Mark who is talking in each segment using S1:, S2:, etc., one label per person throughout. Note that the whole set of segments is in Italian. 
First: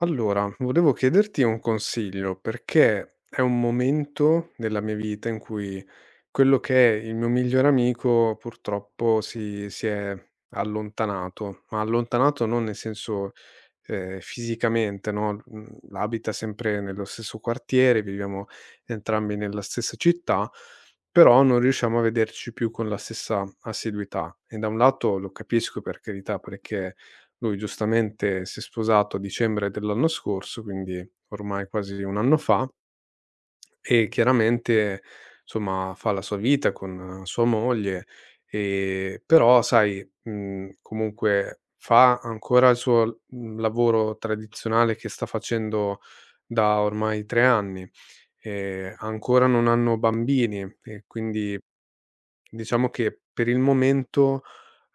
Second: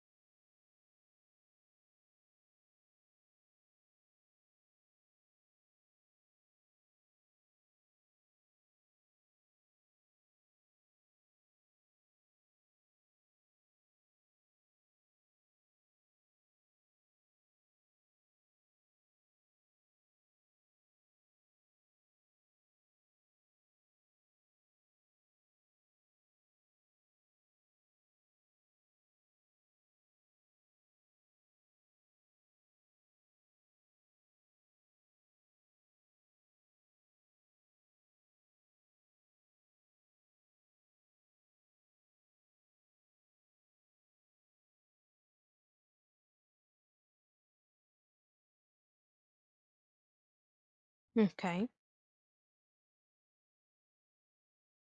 S1: Allora, volevo chiederti un consiglio perché è un momento della mia vita in cui quello che è il mio migliore amico purtroppo si è allontanato, ma allontanato non nel senso fisicamente, no? Abita sempre nello stesso quartiere, viviamo entrambi nella stessa città, però non riusciamo a vederci più con la stessa assiduità. E da un lato lo capisco, per carità, perché lui giustamente si è sposato a dicembre dell'anno scorso, quindi ormai quasi un anno fa, e chiaramente, somma, fa la sua vita con sua moglie, però sai, comunque fa ancora il suo lavoro tradizionale che sta facendo da ormai 3 anni, ancora non hanno bambini, e quindi
S2: Okay,
S1: diciamo che per il momento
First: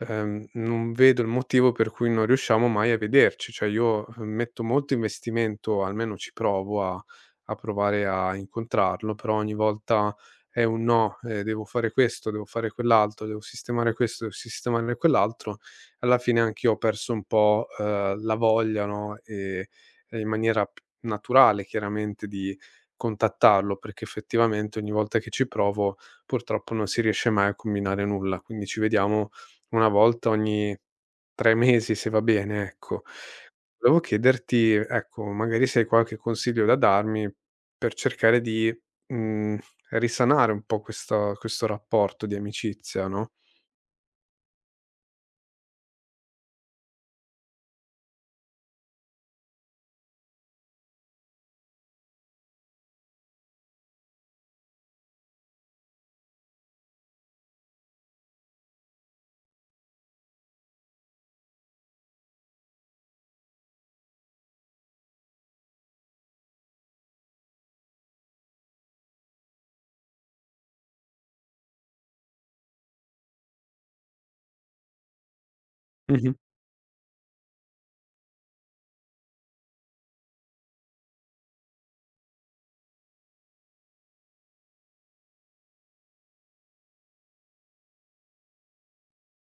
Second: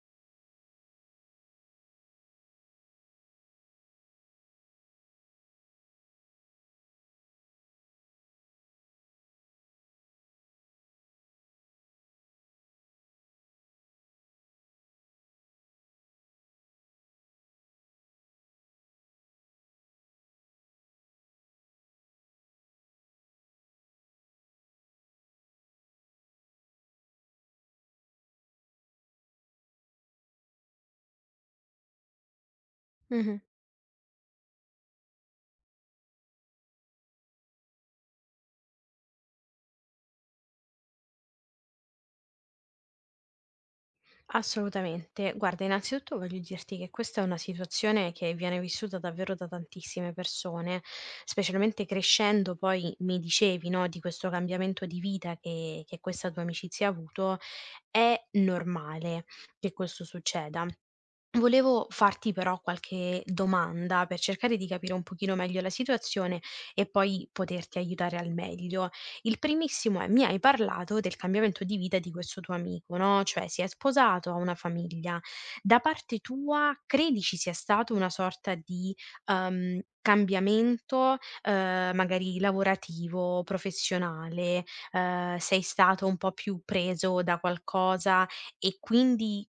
S1: non vedo il motivo per cui non riusciamo mai a vederci. Cioè io, metto molto investimento, almeno ci provo a provare a incontrarlo, però ogni volta è un no, devo fare questo, devo fare quell'altro, devo sistemare questo, devo sistemare quell'altro. Alla fine anch'io ho perso un po', la voglia, no, e in maniera p naturale chiaramente di contattarlo, perché effettivamente ogni volta che ci provo purtroppo non si riesce mai a combinare nulla. Quindi ci vediamo una volta ogni 3 mesi, se va bene, ecco.
S2: mh-mh.
S1: Volevo chiederti, ecco, magari se hai qualche consiglio da darmi per cercare di, mhmm, risanare un po' questa questo rapporto di amicizia, no?
S2: Assolutamente. Guarda, innanzitutto voglio dirti che questa è una situazione che viene vissuta davvero da tantissime persone, specialmente crescendo poi mi dicevi, no, di questo cambiamento di vita che questa tua amicizia ha avuto. È normale che questo succeda. Volevo farti però qualche domanda per cercare di capire un pochino meglio la situazione e poi poterti aiutare al meglio. Il primissimo è, mi hai parlato del cambiamento di vita di questo tuo amico, no? Cioè si è sposato, ha una famiglia. Da parte tua, credi ci sia stato una sorta di cambiamento, magari lavorativo, professionale? Sei stato un po' più preso da qualcosa e quindi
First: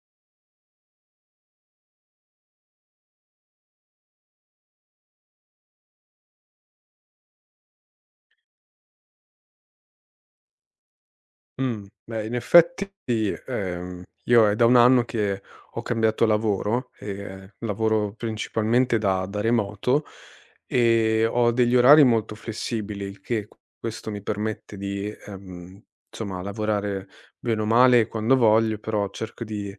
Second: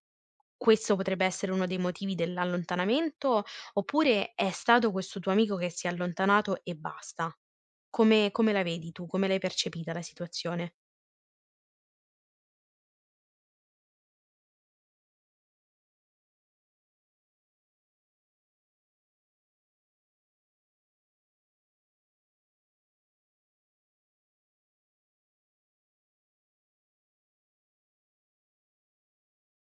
S2: questo potrebbe essere uno dei motivi dell'allontanamento, oppure è stato questo tuo amico che si è allontanato e basta? Come la vedi tu? Come l'hai percepita la situazione?
S1: Beh, in effetti, io è da un anno che ho cambiato lavoro, lavoro principalmente da remoto e ho degli orari molto flessibili, il che questo mi permette di, insomma, lavorare bene o male quando voglio, però cerco di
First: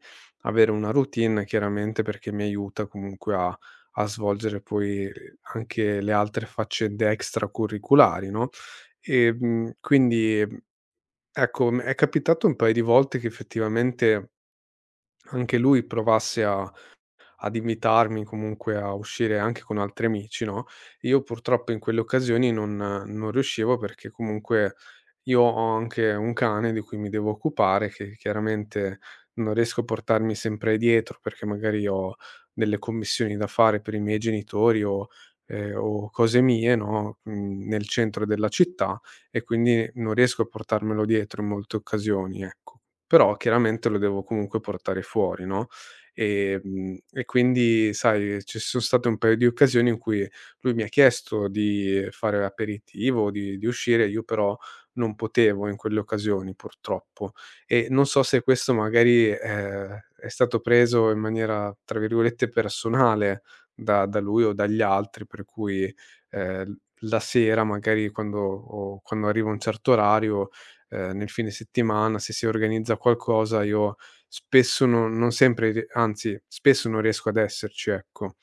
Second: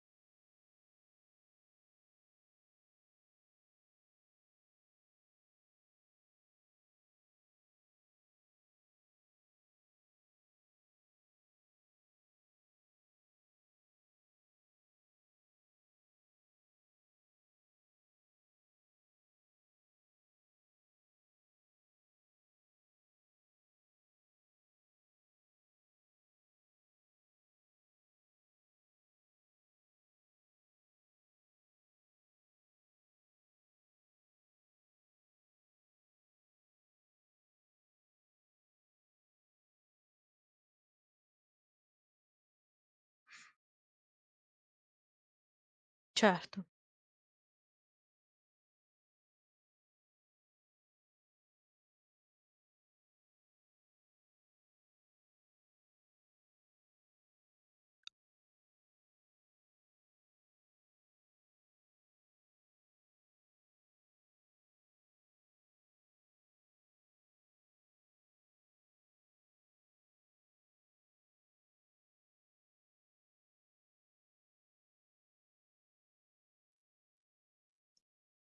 S1: avere una routine chiaramente perché mi aiuta comunque a svolgere poi anche le altre faccende extracurriculari, no, quindi ecco, m è capitato un paio di volte che effettivamente anche lui provasse a ad invitarmi, comunque a uscire anche con altri amici, no, io purtroppo in quelle occasioni non riuscivo, perché comunque, io ho anche un cane di cui mi devo occupare, che chiaramente non riesco a portarmi sempre dietro perché magari ho delle commissioni da fare per i miei genitori o cose mie, no, nel centro della città, e quindi non riesco a portarmelo dietro in molte occasioni, ecco. Però chiaramente lo devo comunque portare fuori, no,
S2: Certo.
S1: e quindi sai, ci son state un paio di occasioni in cui lui mi ha chiesto di fare aperitivo, di uscire, io però non potevo in quelle occasioni purtroppo. E non so se questo magari, è stato preso in maniera, tra virgolette, "personale" da lui o dagli altri, per cui, ehm, la sera magari quando o quando arriva un certo orario, nel fine settimana, se si organizza qualcosa io spesso non non sempre rie anzi, spesso non riesco ad esserci, ecco.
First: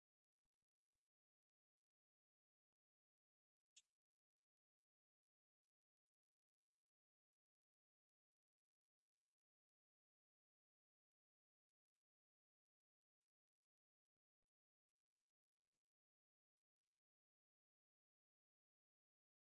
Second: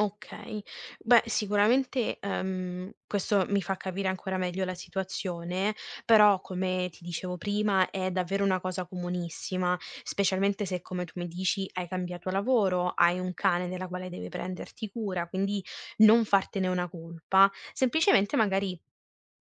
S2: Okay. Beh, sicuramente, questo mi fa capire ancora meglio la situazione, però come ti dicevo prima è davvero una cosa comunissima, specialmente se, come tu mi dici, hai cambiato lavoro, hai un cane della quale devi prenderti cura, quindi non fartene una colpa, semplicemente magari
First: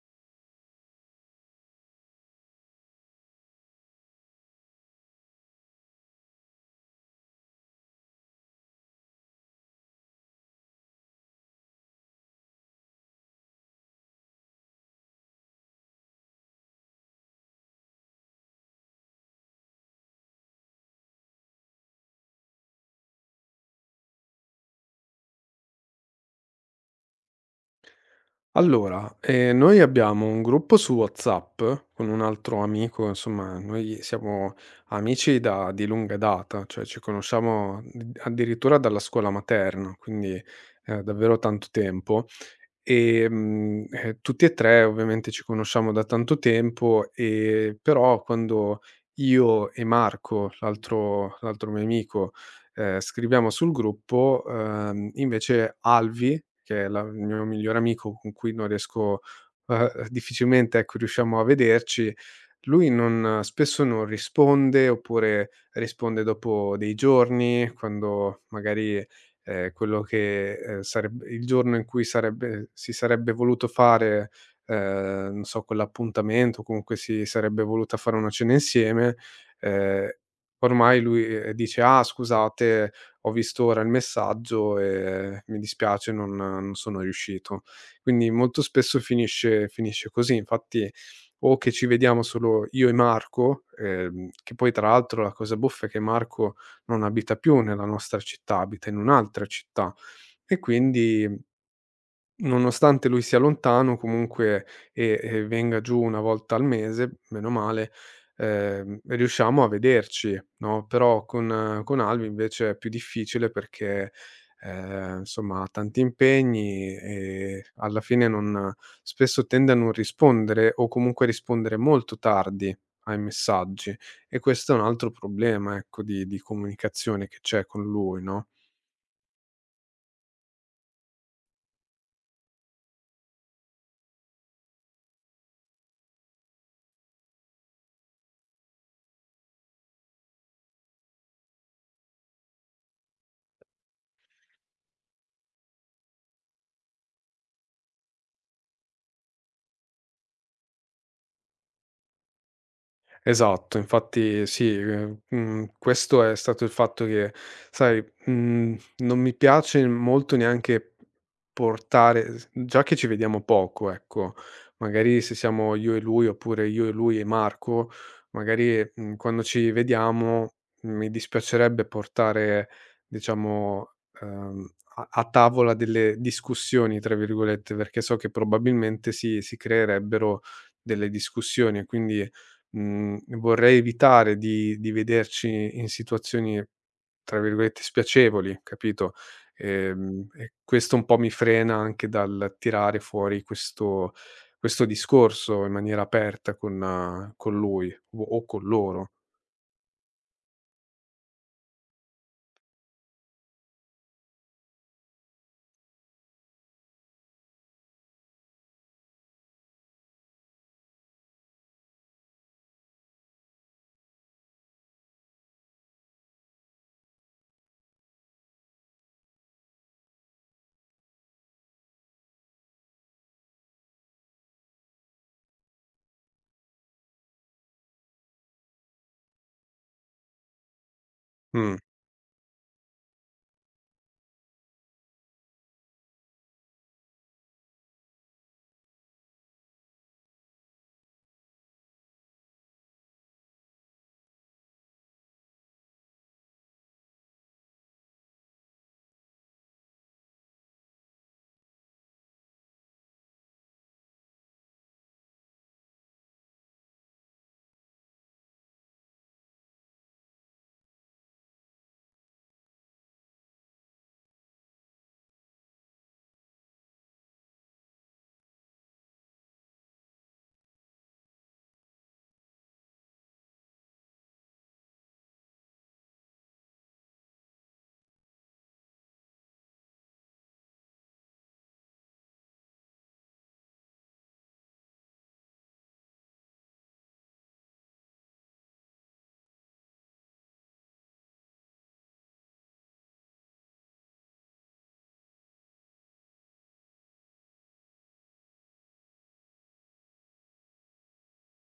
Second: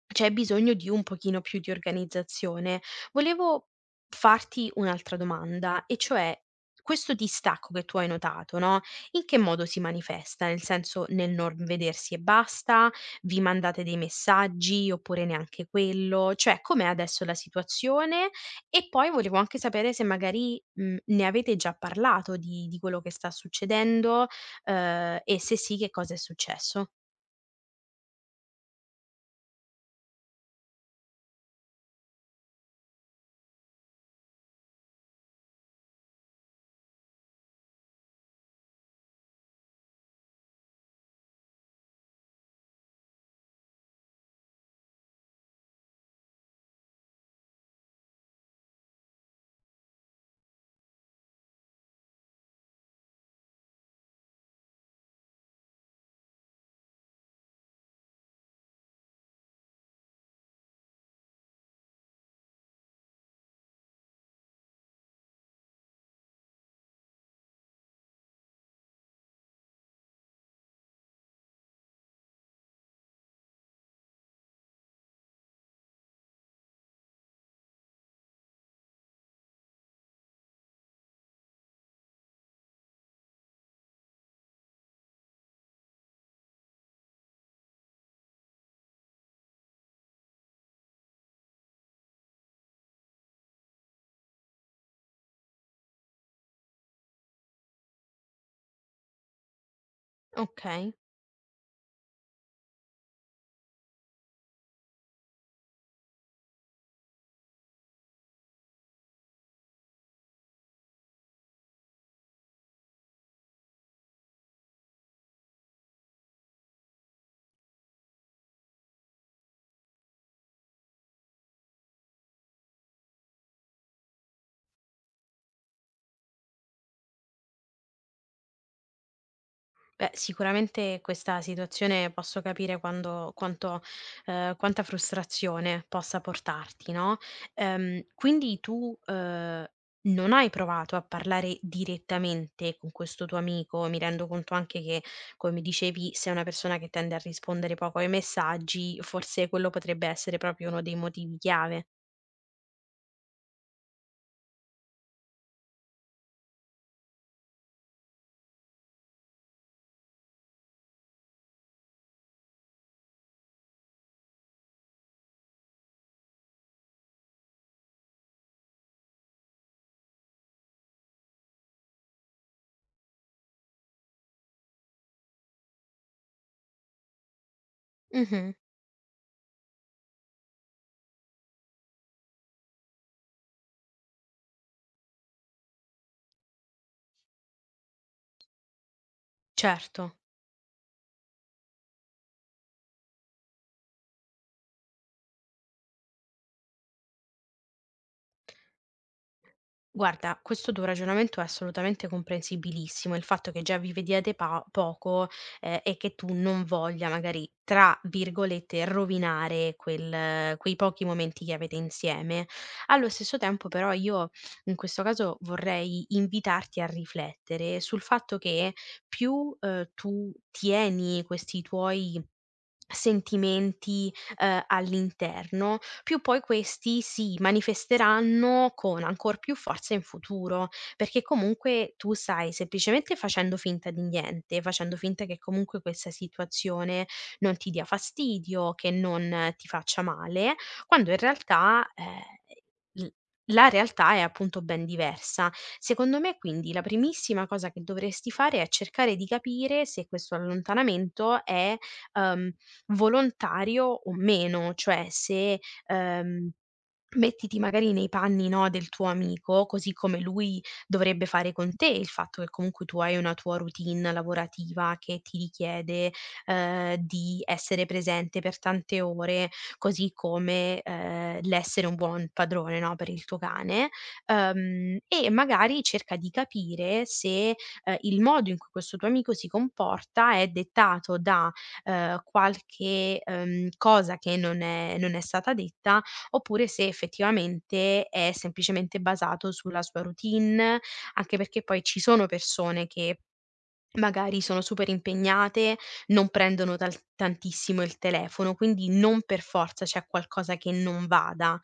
S2: c'è bisogno di un pochino più di organizzazione. Volevo farti un'altra domanda e cioè questo distacco che tu hai notato, no, in che modo si manifesta? Nel senso, nel non vedersi e basta? Vi mandate dei messaggi oppure neanche quello? Cioè, com'è adesso la situazione? E poi volevo anche sapere se magari, ne avete già parlato di quello che sta succedendo, e se sì che cosa è successo.
S1: Allora, noi abbiamo un gruppo su WhatsApp con un altro amico, insomma noi siamo amici da di lunga data, cioè ci conosciamo d addirittura dalla scuola materna, quindi, davvero tanto tempo. Tutti e 3 ovviamente ci conosciamo da tanto tempo, però quando io e Marco, l'altro mio amico, scriviamo sul gruppo, invece Alvi, che è la il mio migliore amico con cui non riesco difficilmente, ecco, riusciamo a vederci, lui non spesso non risponde, oppure risponde dopo dei giorni, quando magari quello che, sareb il giorno in cui sarebbe voluto fare, non so, quell'appuntamento, comunque si sarebbe voluta fare una cena insieme, ehm, ormai lui, dice: "Ah, scusate, ho visto ora il messaggio e mi dispiace, non sono riuscito." Quindi molto spesso finisce così. Infatti o che ci vediamo solo io e Marco, che poi tra l'altro la cosa buffa è che Marco non abita più nella nostra città, abita in un'altra città, e
S2: Okay.
S1: quindi nonostante lui sia lontano comunque e venga giù una volta al mese, meno male, riusciamo a vederci, no, però con Albi invece è più difficile perché, insomma ha tanti impegni, e alla fine non spesso tende a non rispondere o comunque a rispondere molto tardi ai messaggi, e questo è un altro problema, ecco, di comunicazione che c'è con lui, no?
S2: Beh, sicuramente questa situazione posso capire quando, quanto, quanta frustrazione possa portarti, no? Quindi tu non hai provato a parlare direttamente con questo tuo amico, mi rendo conto anche che, come dicevi, sei una persona che tende a rispondere poco ai messaggi, forse quello potrebbe essere proprio uno dei motivi chiave.
S1: Esatto, infatti sì, questo è stato il fatto che, sai, non mi piace molto neanche portare s già che ci vediamo poco, ecco, magari se siamo io e lui, oppure io e lui e Marco, magari, quando ci vediamo mi dispiacerebbe portare, diciamo, ehm, a a tavola delle "discussioni" tra virgolette, perché so che
S2: Mhm,
S1: probabilmente si creerebbero delle discussioni, e quindi vorrei evitare di vederci in situazioni, tra virgolette, "spiacevoli", capito,
S2: certo.
S1: e questo un po' mi frena anche dal tirare fuori questo discorso in maniera aperta con lui o con loro.
S2: Guarda, questo tuo ragionamento è assolutamente comprensibilissimo. Il fatto che già vi vediate poco, e che tu non voglia magari, tra virgolette, rovinare quei pochi momenti che avete insieme. Allo stesso tempo, però, io in questo caso vorrei invitarti a riflettere sul fatto che più, tu tieni questi tuoi sentimenti all'interno più poi questi si manifesteranno con ancor più forza in futuro, perché
S1: Mh,
S2: comunque tu stai semplicemente facendo finta di niente, facendo finta che comunque questa situazione non ti dia fastidio, che non ti faccia male, quando in realtà, l la realtà è appunto ben diversa. Secondo me quindi la primissima cosa che dovresti fare è cercare di capire se questo allontanamento è, uhm, volontario o meno, cioè se ehm, mettiti magari nei panni, no, del tuo amico, così come lui dovrebbe fare con te, il fatto che comunque tu hai una tua routine lavorativa che ti richiede, di essere presente per tante ore, così come, l'essere un buon padrone, no, per il tuo cane, e magari cerca di capire se, il modo in cui questo tuo amico si comporta è dettato da, qualche, cosa che non è stata detta oppure se effettivamente è semplicemente basato sulla sua routine, anche perché poi ci sono persone che magari sono super impegnate, non prendono tal tantissimo il telefono, quindi non per forza c'è qualcosa che non vada.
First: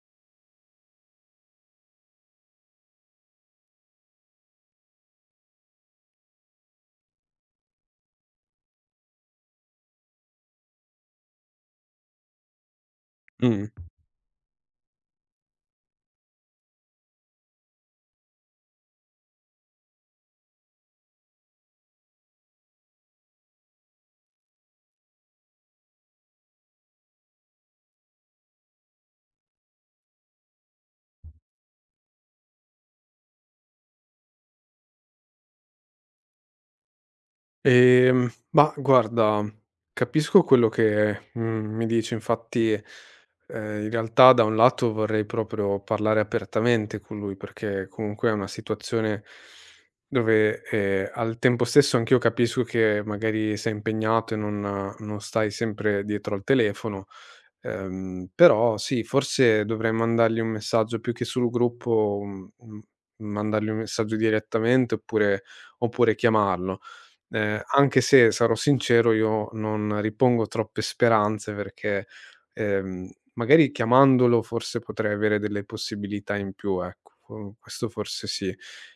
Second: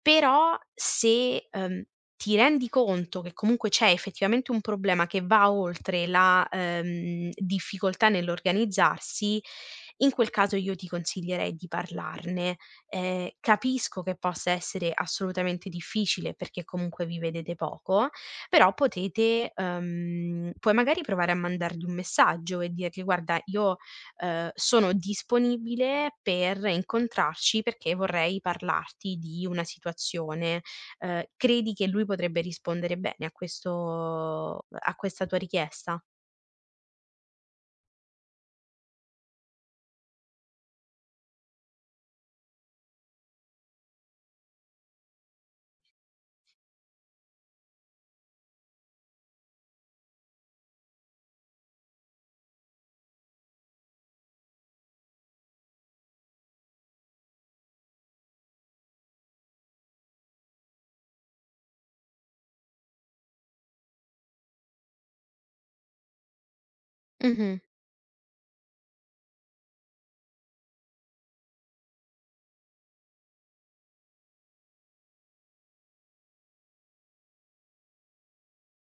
S2: Però se, ti rendi conto che comunque c'è effettivamente un problema che va oltre la, difficoltà nell'organizzarsi, in quel caso io ti consiglierei di parlarne.
S1: mh.
S2: Capisco che possa essere assolutamente difficile perché comunque vi vedete poco, però potete puoi magari provare a mandargli un messaggio e dirgli: "Guarda, io, sono disponibile per incontrarci perché vorrei parlarti di una situazione." Credi che lui potrebbe rispondere bene a questa tua richiesta?
S1: Ma guarda, capisco quello che, mi dici. Infatti, in realtà da un lato vorrei proprio parlare apertamente con lui, perché comunque è una situazione dove, al tempo stesso anch'io capisco che magari sei impegnato e non stai sempre dietro al telefono, però sì, forse dovrei mandargli un messaggio più che sul gruppo, mandargli un messaggio direttamente oppure chiamarlo.
S2: Mh-mh,
S1: Anche se, sarò sincero, io non ripongo troppe speranze perché, magari chiamandolo forse potrei avere delle possibilità in più, ecco. Qu Questo forse sì,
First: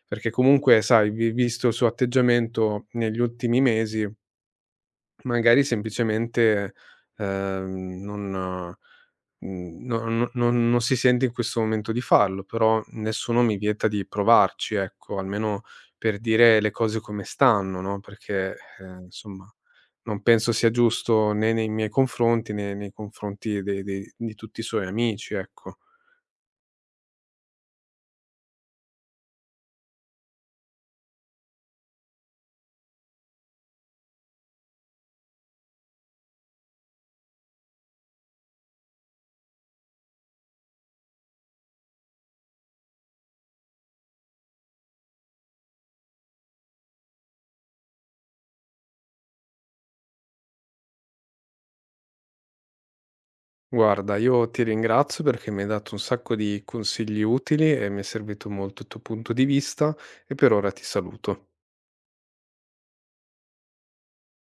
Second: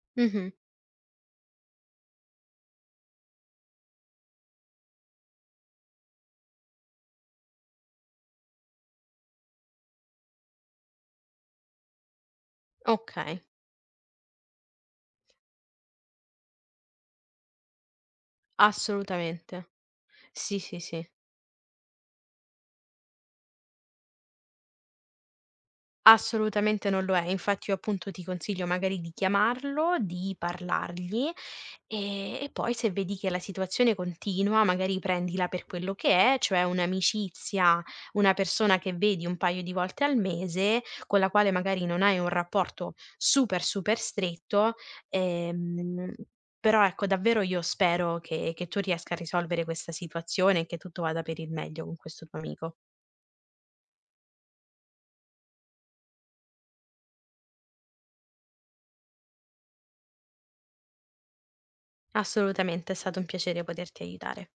S1: perché
S2: mh-mh.
S1: comunque sai, vi visto il suo atteggiamento negli ultimi mesi. Magari semplicemente, non no, no, non si sente in questo momento di farlo, però nessuno
S2: Okay,
S1: mi vieta di provarci, ecco, almeno per dire le cose come stanno, no, perché, insomma,
S2: assolutamente.
S1: non penso
S2: Sì,
S1: sia
S2: sì, sì.
S1: giusto né nei miei confronti, né nei confronti de de di tutti i suoi amici, ecco.
S2: Assolutamente non lo è. Infatti io appunto ti consiglio magari di chiamarlo, di parlargli e poi se vedi che la situazione continua, magari prendila per quello che è, cioè un'amicizia, una persona che vedi un paio di volte al mese, con la quale magari non hai un rapporto super super stretto. ehm, Però ecco, davvero io spero che tu riesca a risolvere questa situazione e che tutto vada per il meglio con questo tuo amico.
S1: Guarda, io ti ringrazio perché mi hai dato un sacco di consigli utili e mi è servito molto il tuo punto di vista, e per ora ti saluto.
S2: Assolutamente, è stato un piacere poterti aiutare.